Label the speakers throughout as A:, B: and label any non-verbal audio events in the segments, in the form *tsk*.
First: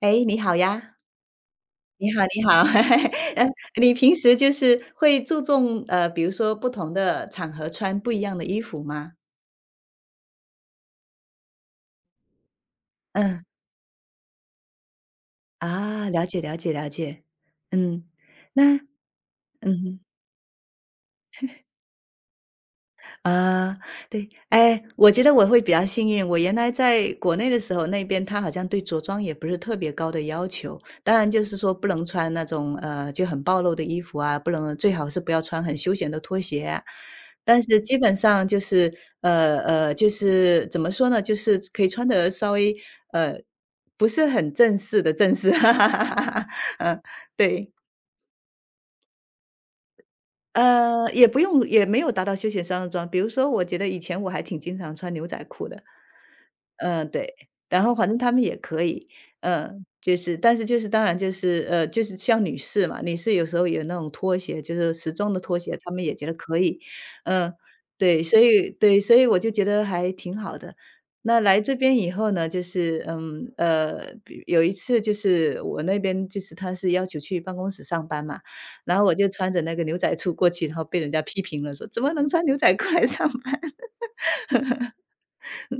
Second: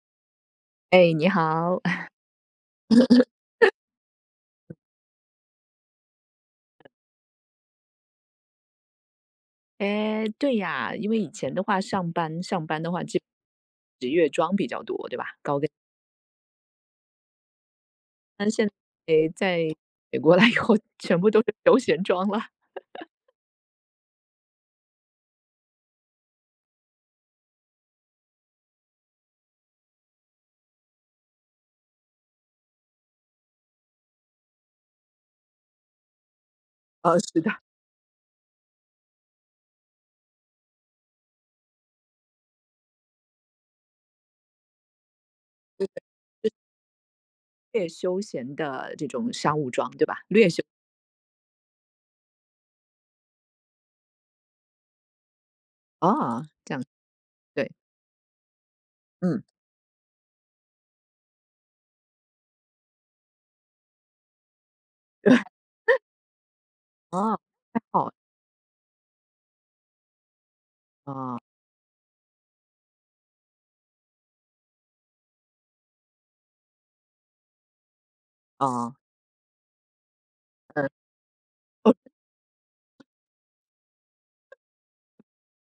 A: 哎，你好呀，
B: 哎，你好，
A: 你
B: *laughs*
A: 好，你好，*laughs* 呃，你平时就是会注重比如说不同的场合穿不一样的衣服吗？
B: 哎，对呀，因为以前的话，上班的话，就
A: 嗯，
B: 职业装比较多，对吧？高跟，
A: 啊，了解，了解，了解，嗯，
B: 但现在
A: 那
B: 哎，在
A: 嗯哼
B: 美国来以后，全部都是休闲装了。*laughs*
A: 啊，对，哎，我觉得我会比较幸运。我原来在国内的时候，那边他好像对着装也不是特别高的要求，当然就是说不能穿那种就很暴露的衣服啊，不能最好是不要穿很休闲的拖鞋啊，
B: 是的，
A: 但是基本上就是就是怎么说呢，就是可以穿的稍微呃不是很正式的正式，*laughs* 哈哈哈哈哈，嗯，对。
B: 略休闲的这种商务装，对吧？略休
A: 也不用也没有达到休闲商务装。比如说我觉得以前我还挺经常穿牛仔裤的。
B: 啊，这样
A: 嗯，对，
B: 对，
A: 然后反正他们也可以，
B: 嗯，
A: 嗯，就是但是就是当然就是，就是像女士嘛，女士有时候有那种拖鞋，就是时
B: *laughs* 对，
A: 装的拖鞋，他们也觉得可以。
B: 啊，
A: 嗯，
B: 还好
A: 对，所以对，所以我就觉得还挺好的。那
B: 啊
A: 来这边以后呢，就是嗯，比有一次就是我那边就是他是要求去办公室上班嘛，
B: 啊，
A: 然后我就穿着那个牛仔裤过去，然后
B: 嗯，
A: 被人家批评了，说：
B: 哦，
A: “怎么能穿牛仔裤来上班？”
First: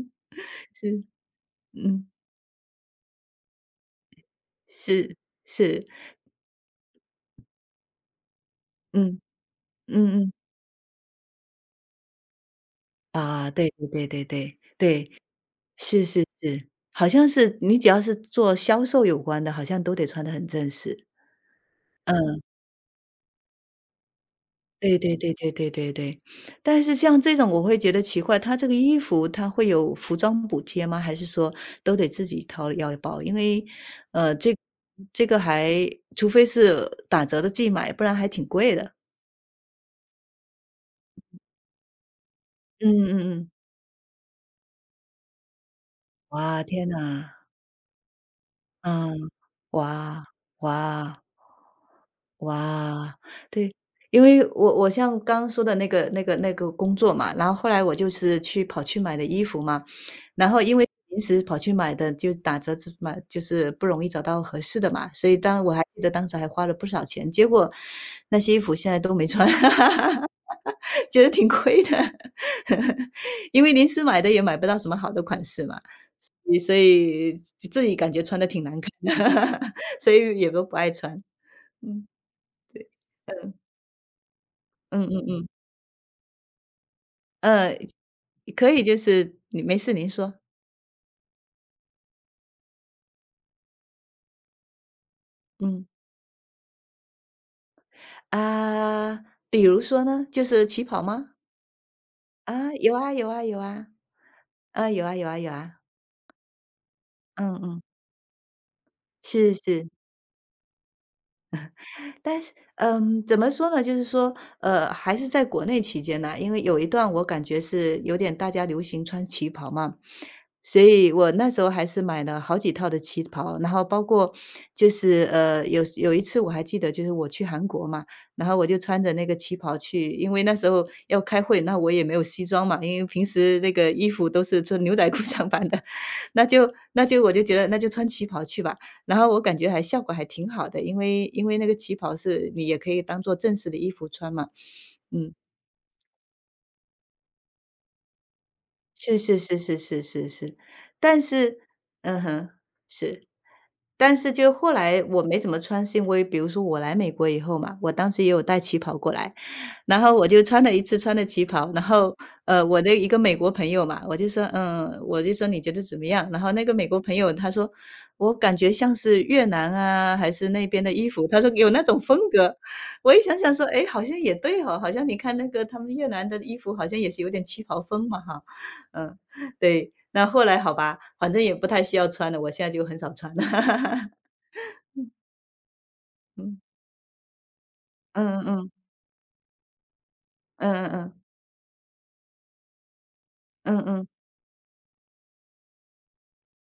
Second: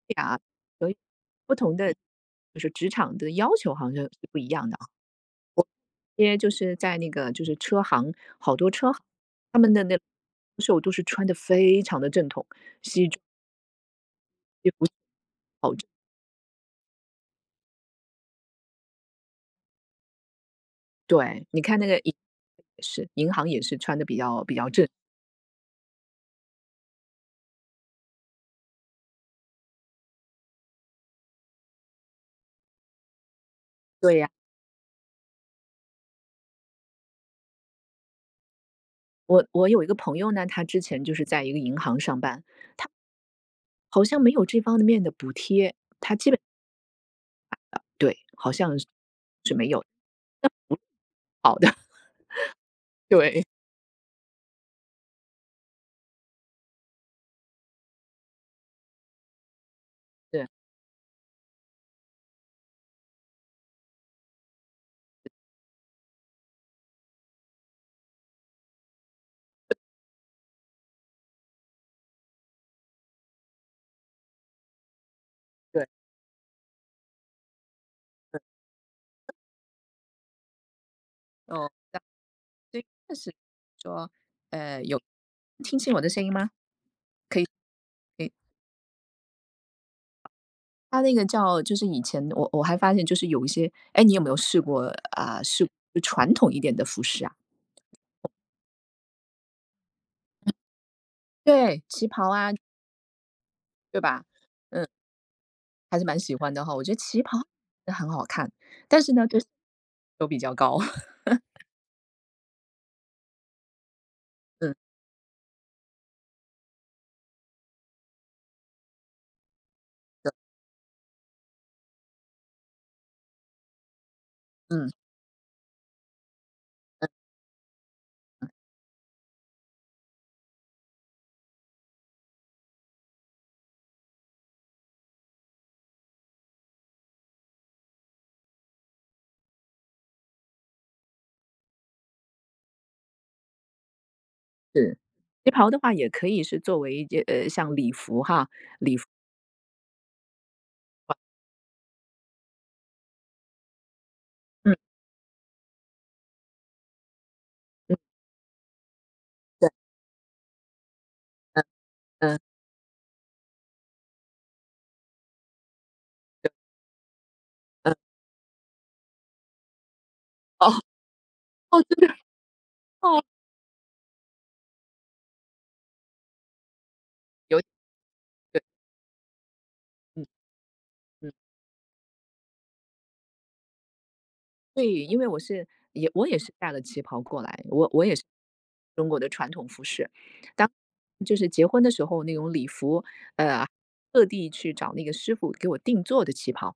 B: 对呀，所以
A: 是，
B: 不同的
A: 嗯，
B: 就是职场的要求好像是不一样的。
A: 是，是，
B: 些就是在那个就是车行，好多车行，
A: 嗯，
B: 他们的那
A: 嗯嗯，
B: 售都是穿的非常的正统，
A: 啊，对对对对对
B: 也不是
A: 对，
B: 好
A: 是是是，好像是你只要是做销售有关的，好像都得穿得很正式，
B: 对，你看那个银
A: 嗯。
B: 是，银行也是穿的比较正
A: 对对对对对对对。但是像这种我会觉得奇怪，它这个衣服它会有服装补贴吗？还是说都得自己掏腰包？因为，
B: 对呀，
A: 呃，这这个还除非是打折的季买，不然还挺贵的。
B: 我有一个朋友呢，他之前就是在一个银行上班，
A: 嗯嗯嗯。
B: 好像没有这方面的补贴，
A: 哇，天呐，
B: 对，好像是
A: 嗯，
B: 是没有
A: 哇，哇。
B: 好的，*laughs*
A: 哇，
B: 对，
A: 对，因为我像刚刚说的那个工作嘛，然后后来我就是去跑去买的衣服嘛，
B: 对
A: 然后因为临时跑去买的就打折子买，就是不容易找到合适的嘛，所以当我还记得当时还花了不少钱，结果那些衣服现在都没穿，*laughs* 觉得挺亏的，*laughs* 因为临时买的也买不到什么好的款式嘛，
B: 对，
A: 所以自己感觉穿的挺难看的，*laughs* 所以也都不爱穿，
B: 哦，那
A: 嗯
B: 所以确实说，呃，有
A: 嗯嗯嗯。
B: 听清我的声音吗？可以
A: 呃，
B: 可以。
A: 可以，就是你没事您说。
B: 它那个叫就是以前我还发现就是有一些哎，你有没有试过啊，
A: 嗯，
B: 就传统一点的服饰啊？
A: 啊，比如说呢，就是起跑吗？
B: 对，旗袍啊，
A: 啊，有啊有啊有啊，
B: 对吧？嗯，
A: 啊，有啊有啊有啊，
B: 还是蛮喜欢的哈，我觉得旗袍
A: 嗯嗯，
B: 很好看，但是呢，就是
A: 是是。
B: 都比较高。*laughs*
A: 但是，嗯，怎么说呢？就是说，
B: 嗯，
A: 还是在国内期间呢，因为有一段我感觉是有点大家流行穿旗袍嘛，
B: 对
A: 所以我那时候还是买了好几套的旗袍，然后包括就
B: 嗯，
A: 是有一次我还记得，就
B: 嗯，
A: 是我去韩国嘛，然后我就穿着那个旗袍去，因为那时候要开会，那我也没有西装嘛，因为平时那个衣服都是穿牛仔裤上班的，*laughs* 那就我就觉得那就穿旗袍去吧。然后我感觉还效果还挺好的，因为那个旗袍是你也可以当做正式的衣服穿嘛，
B: 是。
A: 嗯。
B: 旗袍的话也可以是作为一件像礼服哈。
A: 是是是是是是是，但是嗯哼，是。但是就后
B: 嗯，
A: 来我没怎么穿凊微，比如说我来美国以后嘛，我
B: 嗯，
A: 当时也有带旗袍过来，
B: 对，
A: 然后我就穿了一次穿的旗袍，然后，
B: 嗯，
A: 我的一个美国朋友嘛，我就说，嗯，我就说你觉得怎么样？然后那个美国朋友他说，
B: 嗯，
A: 我感觉像是越南啊，还是那
B: 哦，
A: 边的衣服，他说有那种风格。我一
B: 哦
A: 想想说，哎，好像也对哦，好像你看那个他们越南的衣服好像也是有点旗
B: 有
A: 袍风嘛哈。嗯，对，
B: 嗯。
A: 那后来好吧，反正也不太需要穿了，我现在就很少穿了。*laughs*
B: 对，因为我是我也是
A: 嗯，
B: 带了旗袍过来，我也是
A: 嗯嗯
B: 中国的传统服饰。当
A: 嗯嗯
B: 就是结婚的时候那种礼服，呃，
A: 嗯嗯嗯，
B: 特地去找那个师傅给我定做的旗袍，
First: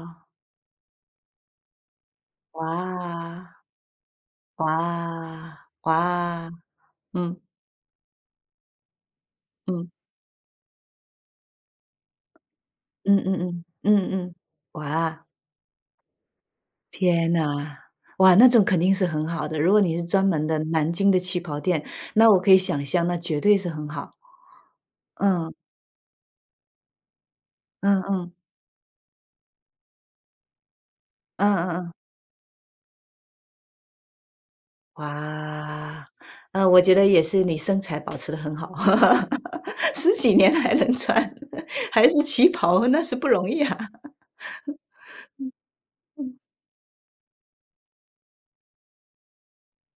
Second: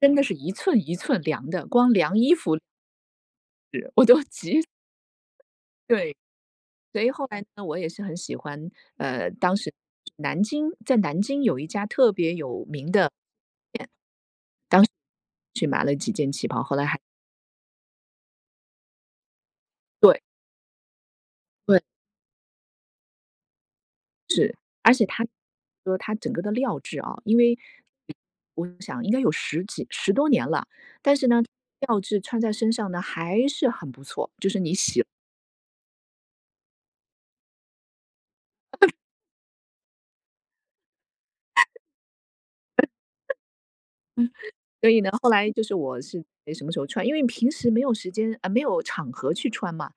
B: 真的是一寸一寸量的，光量衣服
A: 哇，
B: 我都 *laughs* 急。
A: 哇，
B: 对，
A: 哇，
B: 所以后
A: 嗯
B: 来呢，我也是很喜欢，呃，当时
A: 嗯
B: 在南京有一家特别有名的，
A: 嗯嗯嗯嗯嗯，哇，
B: 去买了几件旗袍，后来还
A: 天呐，哇，那种肯定是很好的，如果你是
B: 对
A: 专门的南京的旗袍
B: 对，
A: 店，那我可以想象，那绝对是很好。
B: 而且他。
A: 嗯
B: 说它整个的料质啊，因为
A: 嗯嗯，
B: 我想应该有十多年了，但是呢，
A: 嗯嗯
B: 料
A: 嗯。
B: 质穿在身上呢还是很不错，就是你洗了
A: 哇，我觉得也是你身材保持得很好，*laughs* 十几年还能穿，*laughs* 还是旗袍，那是不容易啊。
B: 所以呢，后来就是我是诶什么时候穿，因为平时没有时间呃，没有场合去穿嘛。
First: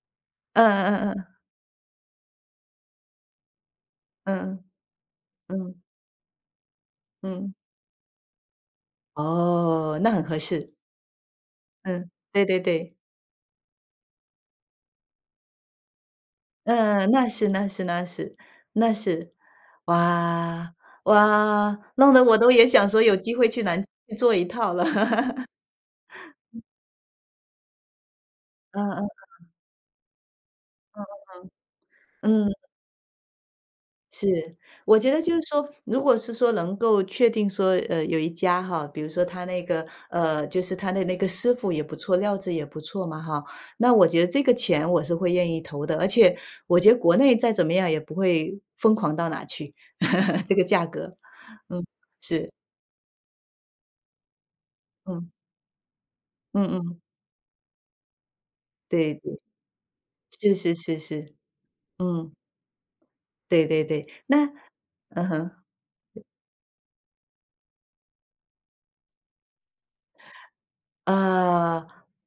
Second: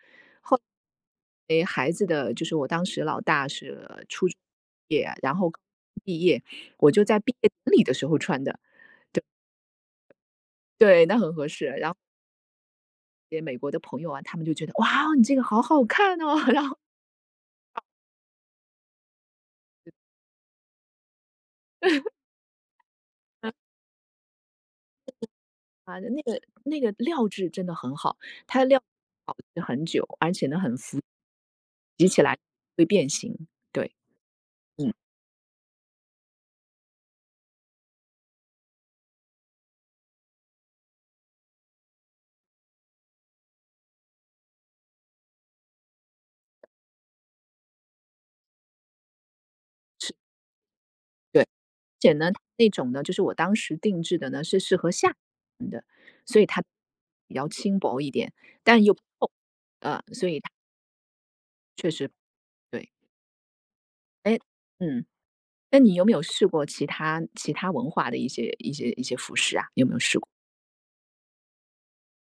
A: 嗯嗯嗯
B: 诶，孩子的就是我当时老大是初中
A: 嗯
B: 毕业，然后高
A: 嗯
B: 中毕业，我就在毕业
A: 嗯，
B: 典礼的时候穿的，
A: 哦，那很合适。
B: 对，那很合适。然后
A: 嗯，对对对，
B: 给美国的朋友啊，他们就觉得："哇，你这个好好看哦！" *laughs* 然后
A: 嗯，那是，哇哇，弄得我都也想说有机会去南京做一套了。*laughs*
B: 啊，那个那个料质真的很好，它的料
A: 嗯嗯
B: 保持很久，而且呢很浮
A: 嗯。
B: 会变形。对，
A: 是，
B: 嗯，
A: 我觉得就是说，如果是说能够确定说，有一家哈，比如说他那个，就是他的那个师傅也不错，料子也不错嘛哈，那我觉得这个钱我是会愿意投的，而且我觉得国内再怎么样也不会疯狂到哪去，*laughs* 这个价格，
B: 对，而
A: 嗯，
B: 且呢
A: 是，
B: 那种呢，就是我当时定制的呢是适合夏
A: 嗯，
B: 天的，所以它
A: 嗯嗯，
B: 比较轻薄一点，但又不
A: 对
B: 厚，
A: 对，
B: 呃，所以它
A: 是是是是，
B: 确实
A: 嗯，
B: 对。
A: 对对对，
B: 哎，
A: 那
B: 嗯，
A: 嗯哼。
B: 那你有没有试过其他文化的一些服饰啊？有没有试过？
A: 呃，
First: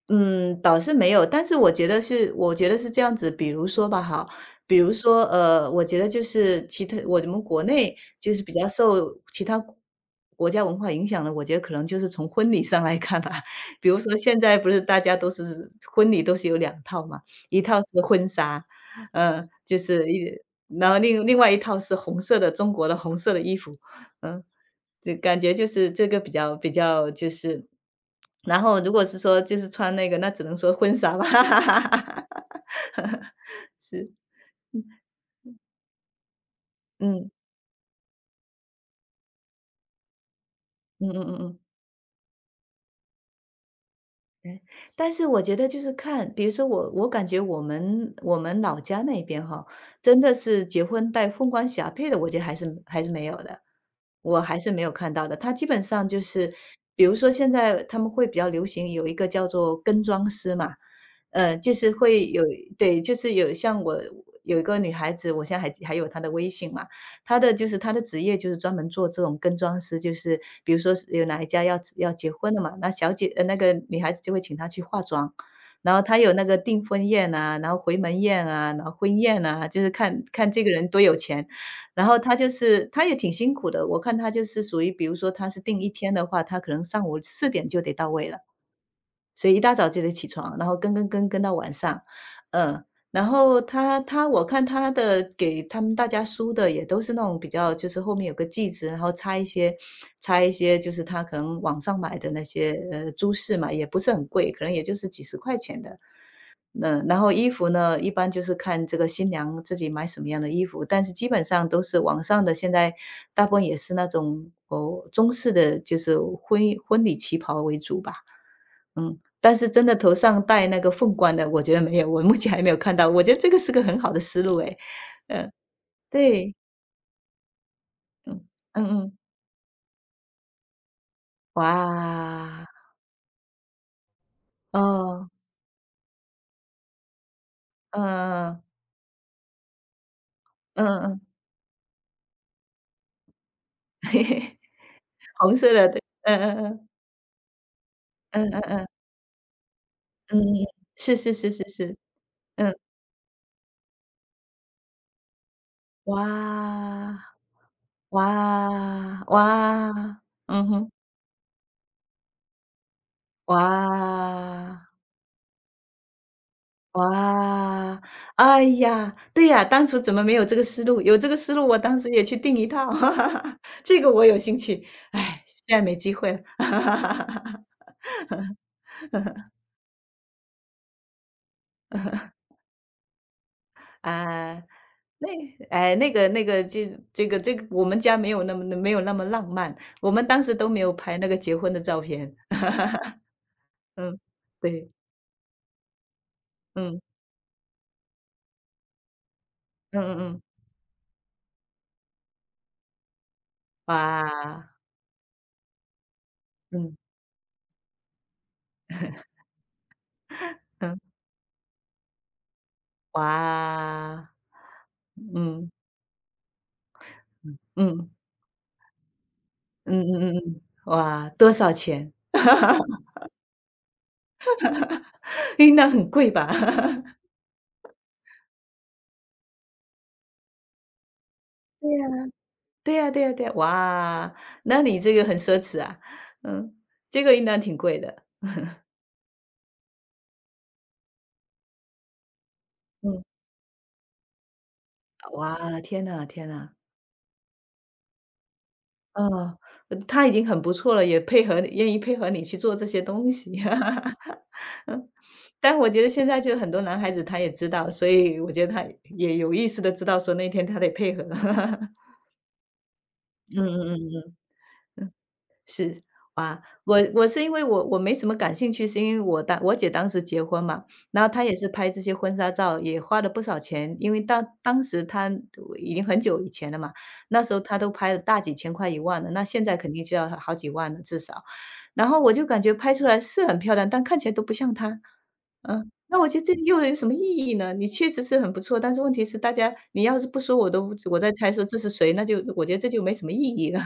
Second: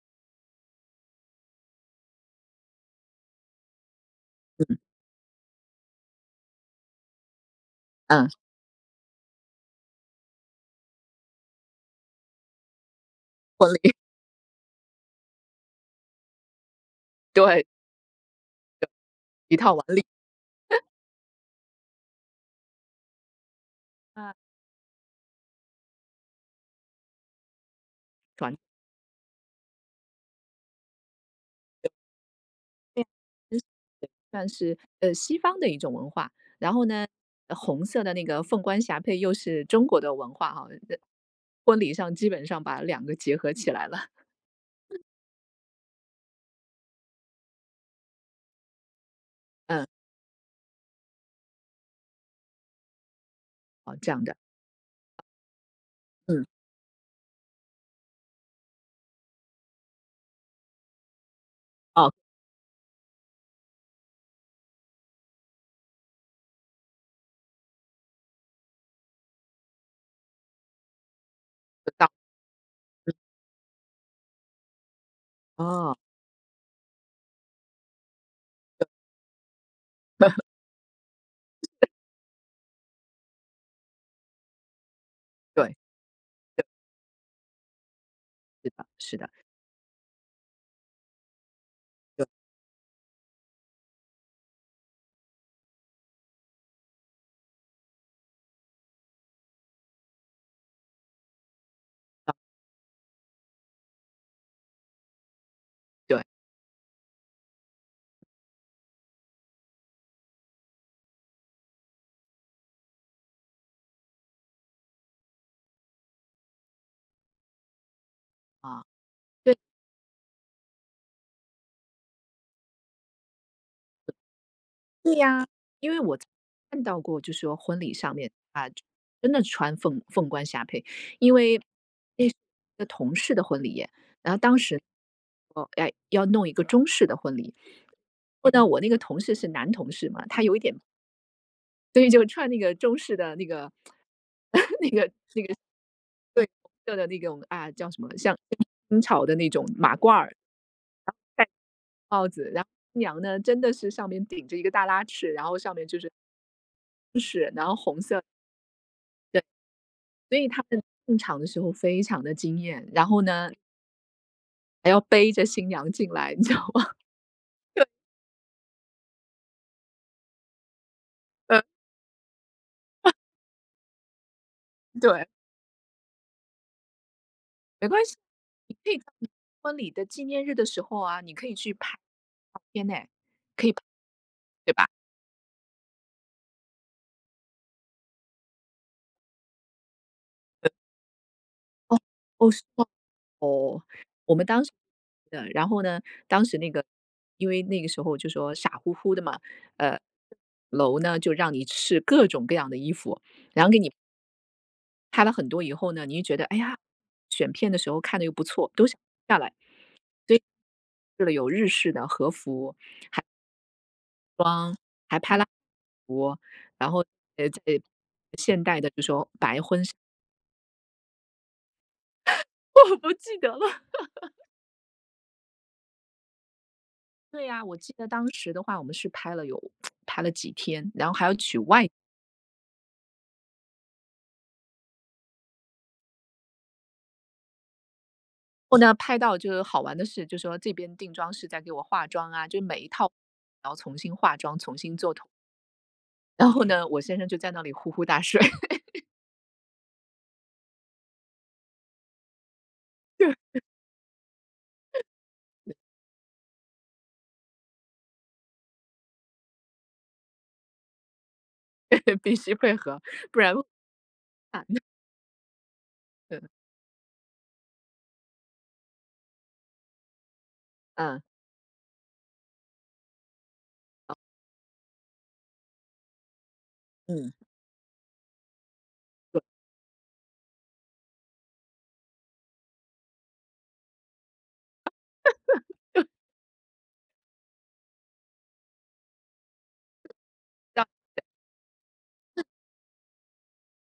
A: 嗯，倒是没有，但是我觉得是我觉得是这样子，比如说吧哈，比如说，我觉得就是其他我们国内
B: 嗯，
A: 就是比较受其他国家文化影响的，我觉得可能就是从婚礼上来看吧。*laughs*
B: 婚
A: 比
B: 礼
A: 如说现在不是大家都是婚礼都是有两套嘛，一
B: 对，
A: 套是婚纱，
B: 一套
A: 就
B: 晚礼
A: 是一然后另外一套是红色的中国的红色的衣服，
B: 啊，
A: 嗯。就感觉就是这个比较就是然
B: 转
A: 后如果是说就是穿那个，那只能说婚纱吧，*laughs*
B: 变。
A: 是，
B: 算是，呃，西方的一种文化。然后呢，
A: 嗯，
B: 红色的那个凤冠霞帔又是中国的文化哈，呃
A: 嗯嗯嗯嗯。
B: 婚礼上基本上把两个结合起来了。*laughs*
A: 哎，但是我觉得就是看，比如说我感觉我们老家那边哈，
B: 嗯，
A: 真的是结婚带凤冠霞帔的，我觉得还是没有的，
B: 哦，这样的，
A: 我还是没有看到的。他基本上就
B: 嗯，
A: 是，比如说现在他们会比较流行有一个叫做跟妆师嘛，就是
B: 哦，
A: 会有对，就是有像我有一个女孩子，我现在还有她的微信嘛，他的就是他的职业就是专门做这种跟妆师，就是比如说是有哪一家要
B: 到
A: 要结婚了嘛，那小姐那个女孩子就会请他去化妆。然
B: 哦，
A: 后他有那个订婚宴啊，然后回门宴啊，然后婚宴啊，就是看看这个人多有钱。然后他就是他也挺辛苦的，我看他就是属于比如说他是
B: 对，
A: 订一天的话，他可能上午4点就得到位了。
B: 是的，是的，
A: 所以一大早就得起床，然后跟到晚上，嗯。然后他我看他的给他们大家梳的也都是那种比较就是后面有个髻子，然后插一些就是他可能网上买的
B: 啊，
A: 那些，珠饰嘛，也不是很贵，可能也就是几十块钱的。
B: 对，
A: 嗯，然后衣服呢，一般就是看这个新娘自己买什么样的衣服，但是基本上都是网上的，现在大部分也是那种，哦，中式的就是婚礼旗袍为主吧，
B: 啊，对。
A: 嗯。但是真的头上戴那个凤冠的，我觉得没有，我目前还没有看到，我觉得这个是个很好的思路诶，嗯，
B: 因为我
A: 对，
B: 看到过，就是说婚礼上面
A: 嗯，
B: 啊，
A: 嗯嗯，
B: 真的穿凤冠霞帔，因为那是
A: 哇，
B: 一个同事的婚礼耶，然后当时
A: 哦，
B: 哦，哎，要弄一个中式的婚礼，
A: 嗯嗯
B: 后
A: 嗯，
B: 呢，我那个同事是男同事嘛，他有一点，
A: 嗯嗯嗯，
B: 所以就穿那个中式的那个
A: *laughs*
B: *laughs* 那个
A: 红色的，对，
B: 对
A: 嗯，
B: 色的那种啊，叫什么，像
A: 嗯嗯嗯，嗯嗯嗯，
B: 清朝的那种马褂儿，
A: 嗯是是
B: 戴
A: 是是是，
B: 帽子，然后
A: 嗯，
B: 新娘呢真的是上面顶着一个大拉翅，然后上面就是
A: 哇，
B: 是，然后红色。
A: 哇，哇，
B: 所以他
A: 嗯
B: 们
A: 哼，
B: 进场的时候非常的惊艳，然后呢，
A: 哇。
B: 还要背着新娘进来，*laughs* 你知道吗？
A: 哇，哎呀，对呀，当初怎么没有这个思路？有这个
B: *laughs*
A: 思
B: 呃，
A: 路，我当时也去订一套，*laughs* 这个我有兴趣。
B: 对。
A: 哎，现在没机会了。*laughs*
B: 没关系，你可以在 *laughs* 你婚礼的纪念日的时候啊，你可以去拍照片呢，可以拍
A: 啊，
B: 对吧？
A: 那哎，这个，我们家没有那么浪漫，我们当时都没有拍那个结婚的
B: 哦，
A: 照片。
B: 哦，是哦
A: *laughs* 嗯，
B: 我们当时
A: 对，
B: 的，然后呢，当时那个
A: 嗯，
B: 因为那个时候就说傻乎乎的嘛，呃，
A: 嗯嗯嗯，
B: 楼呢就让你试各种各样的衣服，然后给你
A: 哇，
B: 拍了很多以后呢，你就觉得，哎呀，
A: 嗯，
B: 选片的时候看的又不错，都想下来。
A: 嗯，
B: 试了有日式的和服
A: 哇，
B: 装，还拍嗯了
A: 嗯，
B: 服，然后，呃，
A: 嗯，
B: 在
A: 嗯。
B: 现代的就说白婚纱
A: 嗯嗯嗯嗯，哇，多少钱？
B: *laughs* 我
A: *laughs*
B: 不记得了。
A: 诶，那很贵吧？*laughs*
B: 对呀，我记得当时的话，我们是拍了有 *tsk* 拍了几天，然后还要取外
A: 对
B: 景
A: 呀，对呀，哇，那你这个很奢侈啊，嗯，这个应当挺贵的，
B: 然后呢，拍到就是好玩的是，就说这边定妆师在给我化妆啊，就每一套
A: 嗯，
B: 然后重新化妆，重新做图。
A: 哇，天呐天
B: 然后
A: 呐，
B: 呢，我先生就在那里呼呼大睡，
A: 嗯，他已经很不错了，也配合你去做这些东西。*laughs* 嗯，但我觉得现在就很多男孩子他也知道，所以我觉得他也有意识的知道说那天他得配合。*laughs*
B: *laughs* 必须配合，不然
A: 嗯
B: 会
A: 嗯嗯嗯。
B: 惨的
A: 啊，
B: *laughs*
A: 我是因为我没什么感兴趣，是因为我姐当时结婚嘛，
B: 嗯，
A: 然后她也是拍这些婚纱照，也花了不少钱，因为当时她已经很久以前了嘛，
B: 嗯，
A: 那时候她都拍了大几千块、一万的，那现在肯定就要好几万了至少。然后我就感觉拍出来是很漂亮，但看起来都不像她。嗯，那我觉得这又有什么意义呢？你确实是很不错，但是问题是大家你要是不说我
B: 这样
A: 都我在猜说这是谁，那就我觉得这就没什么意义了。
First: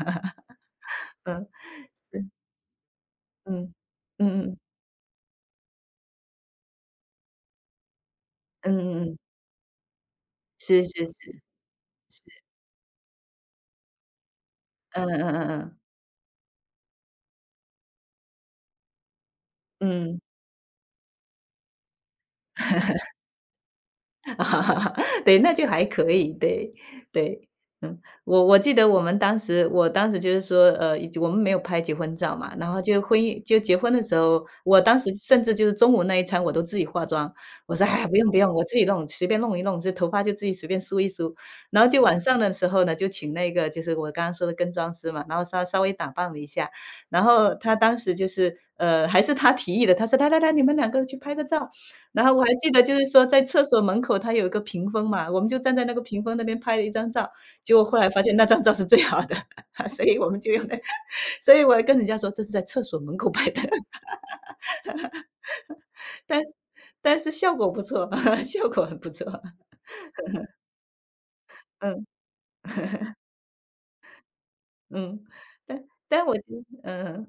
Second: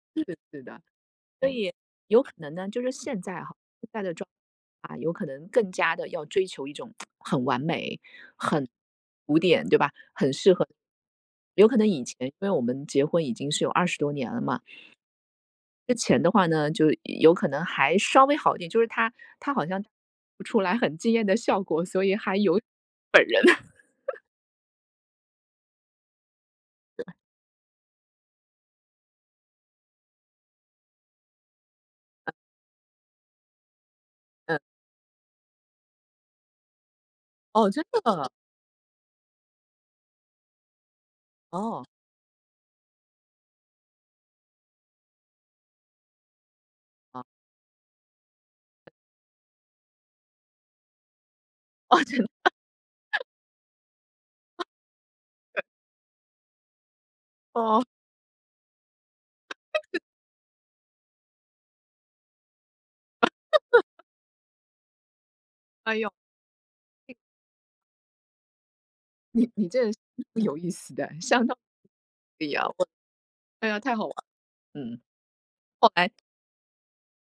B: 子的。
A: *laughs* 嗯，
B: 所以有可能呢，就是现在哈，
A: 嗯，
B: 现在的
A: 嗯
B: 状
A: 嗯。
B: 啊，有可能更加的要追求一种很完美、很
A: 嗯嗯嗯，
B: 古典，对吧？很适合
A: 是是是，
B: 有可能以前因为我们结婚已经是有二十多年了嘛，
A: 嗯嗯嗯嗯，
B: 之前的话呢，就有可能还稍微好一点，就是它它好像
A: 嗯。
B: 不出来很惊艳的效果，所以还有
A: *laughs* 对，那就还可以，对，对，嗯，我记得我当时就是说，以及我们没有拍结婚照嘛，然后就婚姻就结婚的时候，
B: 嗯，
A: 我当时甚至就是中午那一餐我都自己化妆，
B: 哦，
A: 我
B: 真
A: 说："哎，不
B: 的，
A: 用不用，我自己弄，随便弄一弄，就头发就自己随便梳一梳。"然
B: 哦，
A: 后就晚上的时候呢，就请那个就是我刚刚说的跟妆师嘛，然后稍稍微打扮了一下，然
B: 啊，
A: 后他当时就是，还是他提议的，他说："来来来，你们两个去拍个照。"然后我还记得就是说在厕所门口它有一个屏风嘛，我们就站在那个屏风那边拍了一张照，结果
B: 哦，
A: 后来发现那张照是最好的，*laughs* 所以我们就用来所以我跟人家说这是在厕所门口拍的，*laughs*
B: 哎呦
A: 但是但是效果不错，*laughs* 效果很不错，
B: 你你这 *laughs* 有意思的，相当
A: 嗯，
B: 不一样，我哎呀，太好玩了嗯，
A: 嗯，但
B: 后来
A: 但我觉得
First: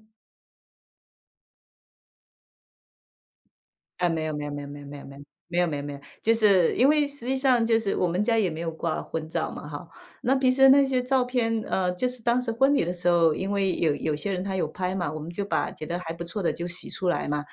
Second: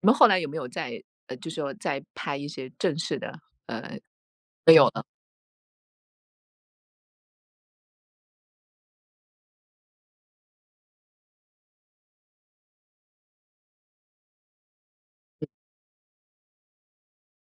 B: 你们后来有没有在呃，就是说在拍一些正式的？呃，
A: 啊，
B: 没有了，
A: 没有就是因为实际上就是我们家也没有挂婚照嘛哈，那平时那些照片，就是当时婚礼的时候，因为有些人他有拍嘛，我们就把觉得还不错的就洗出来嘛，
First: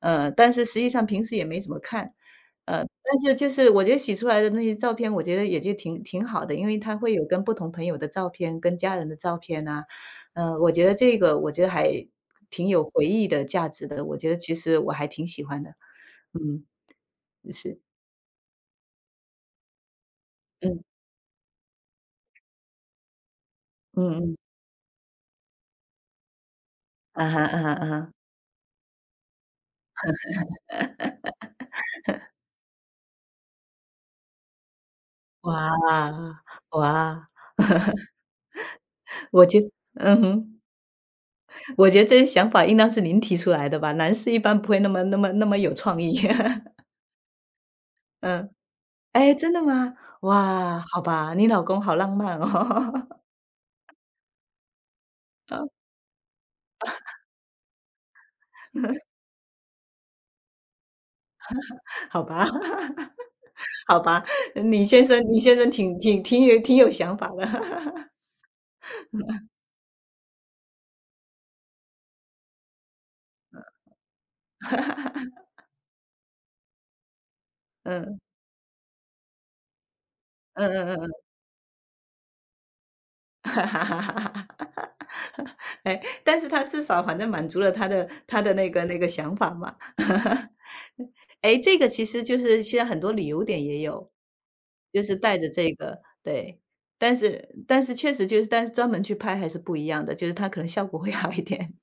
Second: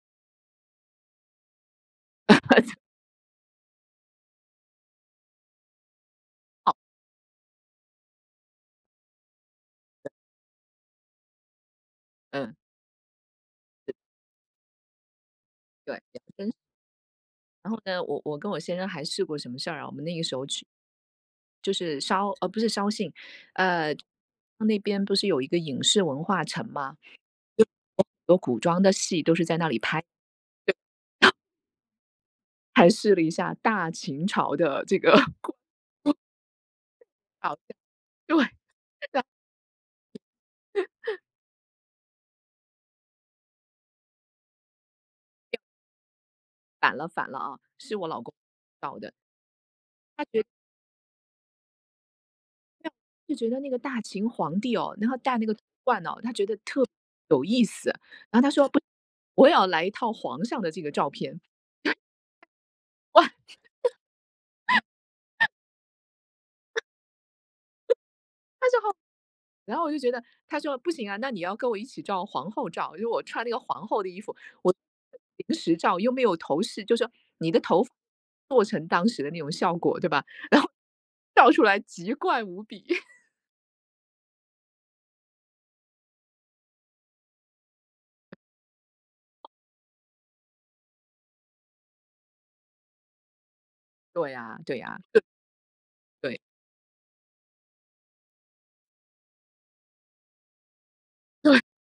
A: 但是实际上平时也没怎么看，
B: *laughs* 很
A: 但是就是我觉得洗出来的那些照片，我觉得也就挺好的，因
B: 好，
A: 为他会有跟不同朋友的照片，跟家人的照片啊，呃，我觉得还
B: 嗯，
A: 挺有回忆的价值的，我觉得其实我还挺喜欢的。
B: 对，比较真实
A: 嗯，
B: 然
A: 是，
B: 后呢，我跟我先生还试过什么事儿啊？我们那个时候去
A: 嗯，
B: 就是烧呃，不是烧信，呃，
A: 嗯嗯。
B: 那边不是有一个影视文化城吗？
A: 啊哈啊哈啊哈。
B: 有古装的戏都是在那里拍，还试了一下大秦朝的这个 *laughs* 古
A: 哇，哇，
B: 朝的 *laughs*，对，*laughs* 对
A: 我觉嗯哼，我觉得这些想法应当是您提出来的吧？男士一般不会那么有创意。*laughs*
B: 反了反了啊，
A: 嗯，
B: 搞的。
A: 哎，真的吗？
B: 他觉
A: 哇，好吧，你老公好浪漫哦。
B: 就觉得那个大秦皇帝哦，然后戴那个
A: *laughs*
B: 冠哦，他觉得然后他说："不，我也要来一套皇上的这个照片。"
A: 好吧，*laughs*
B: 哇，
A: 好吧，嗯你先生挺有想法的。*laughs*
B: 他说好，然后我就觉得他说："不行啊，那你要跟我一起照皇后照，因为我穿那个皇后的衣服，我临时照又没有头饰，就说你的头发
A: 嗯，
B: 做成当时的那种效果，对吧？
A: 嗯嗯嗯嗯。
B: 照出来奇怪无比。*laughs*”
A: *laughs* 哈哈哈哈哈 *laughs* 哎，但是他至少反正满足了他的那个想法嘛。*laughs* 哎，这个其实就是现在很多旅游点也有，
B: 对呀，对呀，
A: 就是带着这个，
B: 对。
A: 对。但是确实就是但是专门去拍还是不一样的，就是它可能效果会好一点。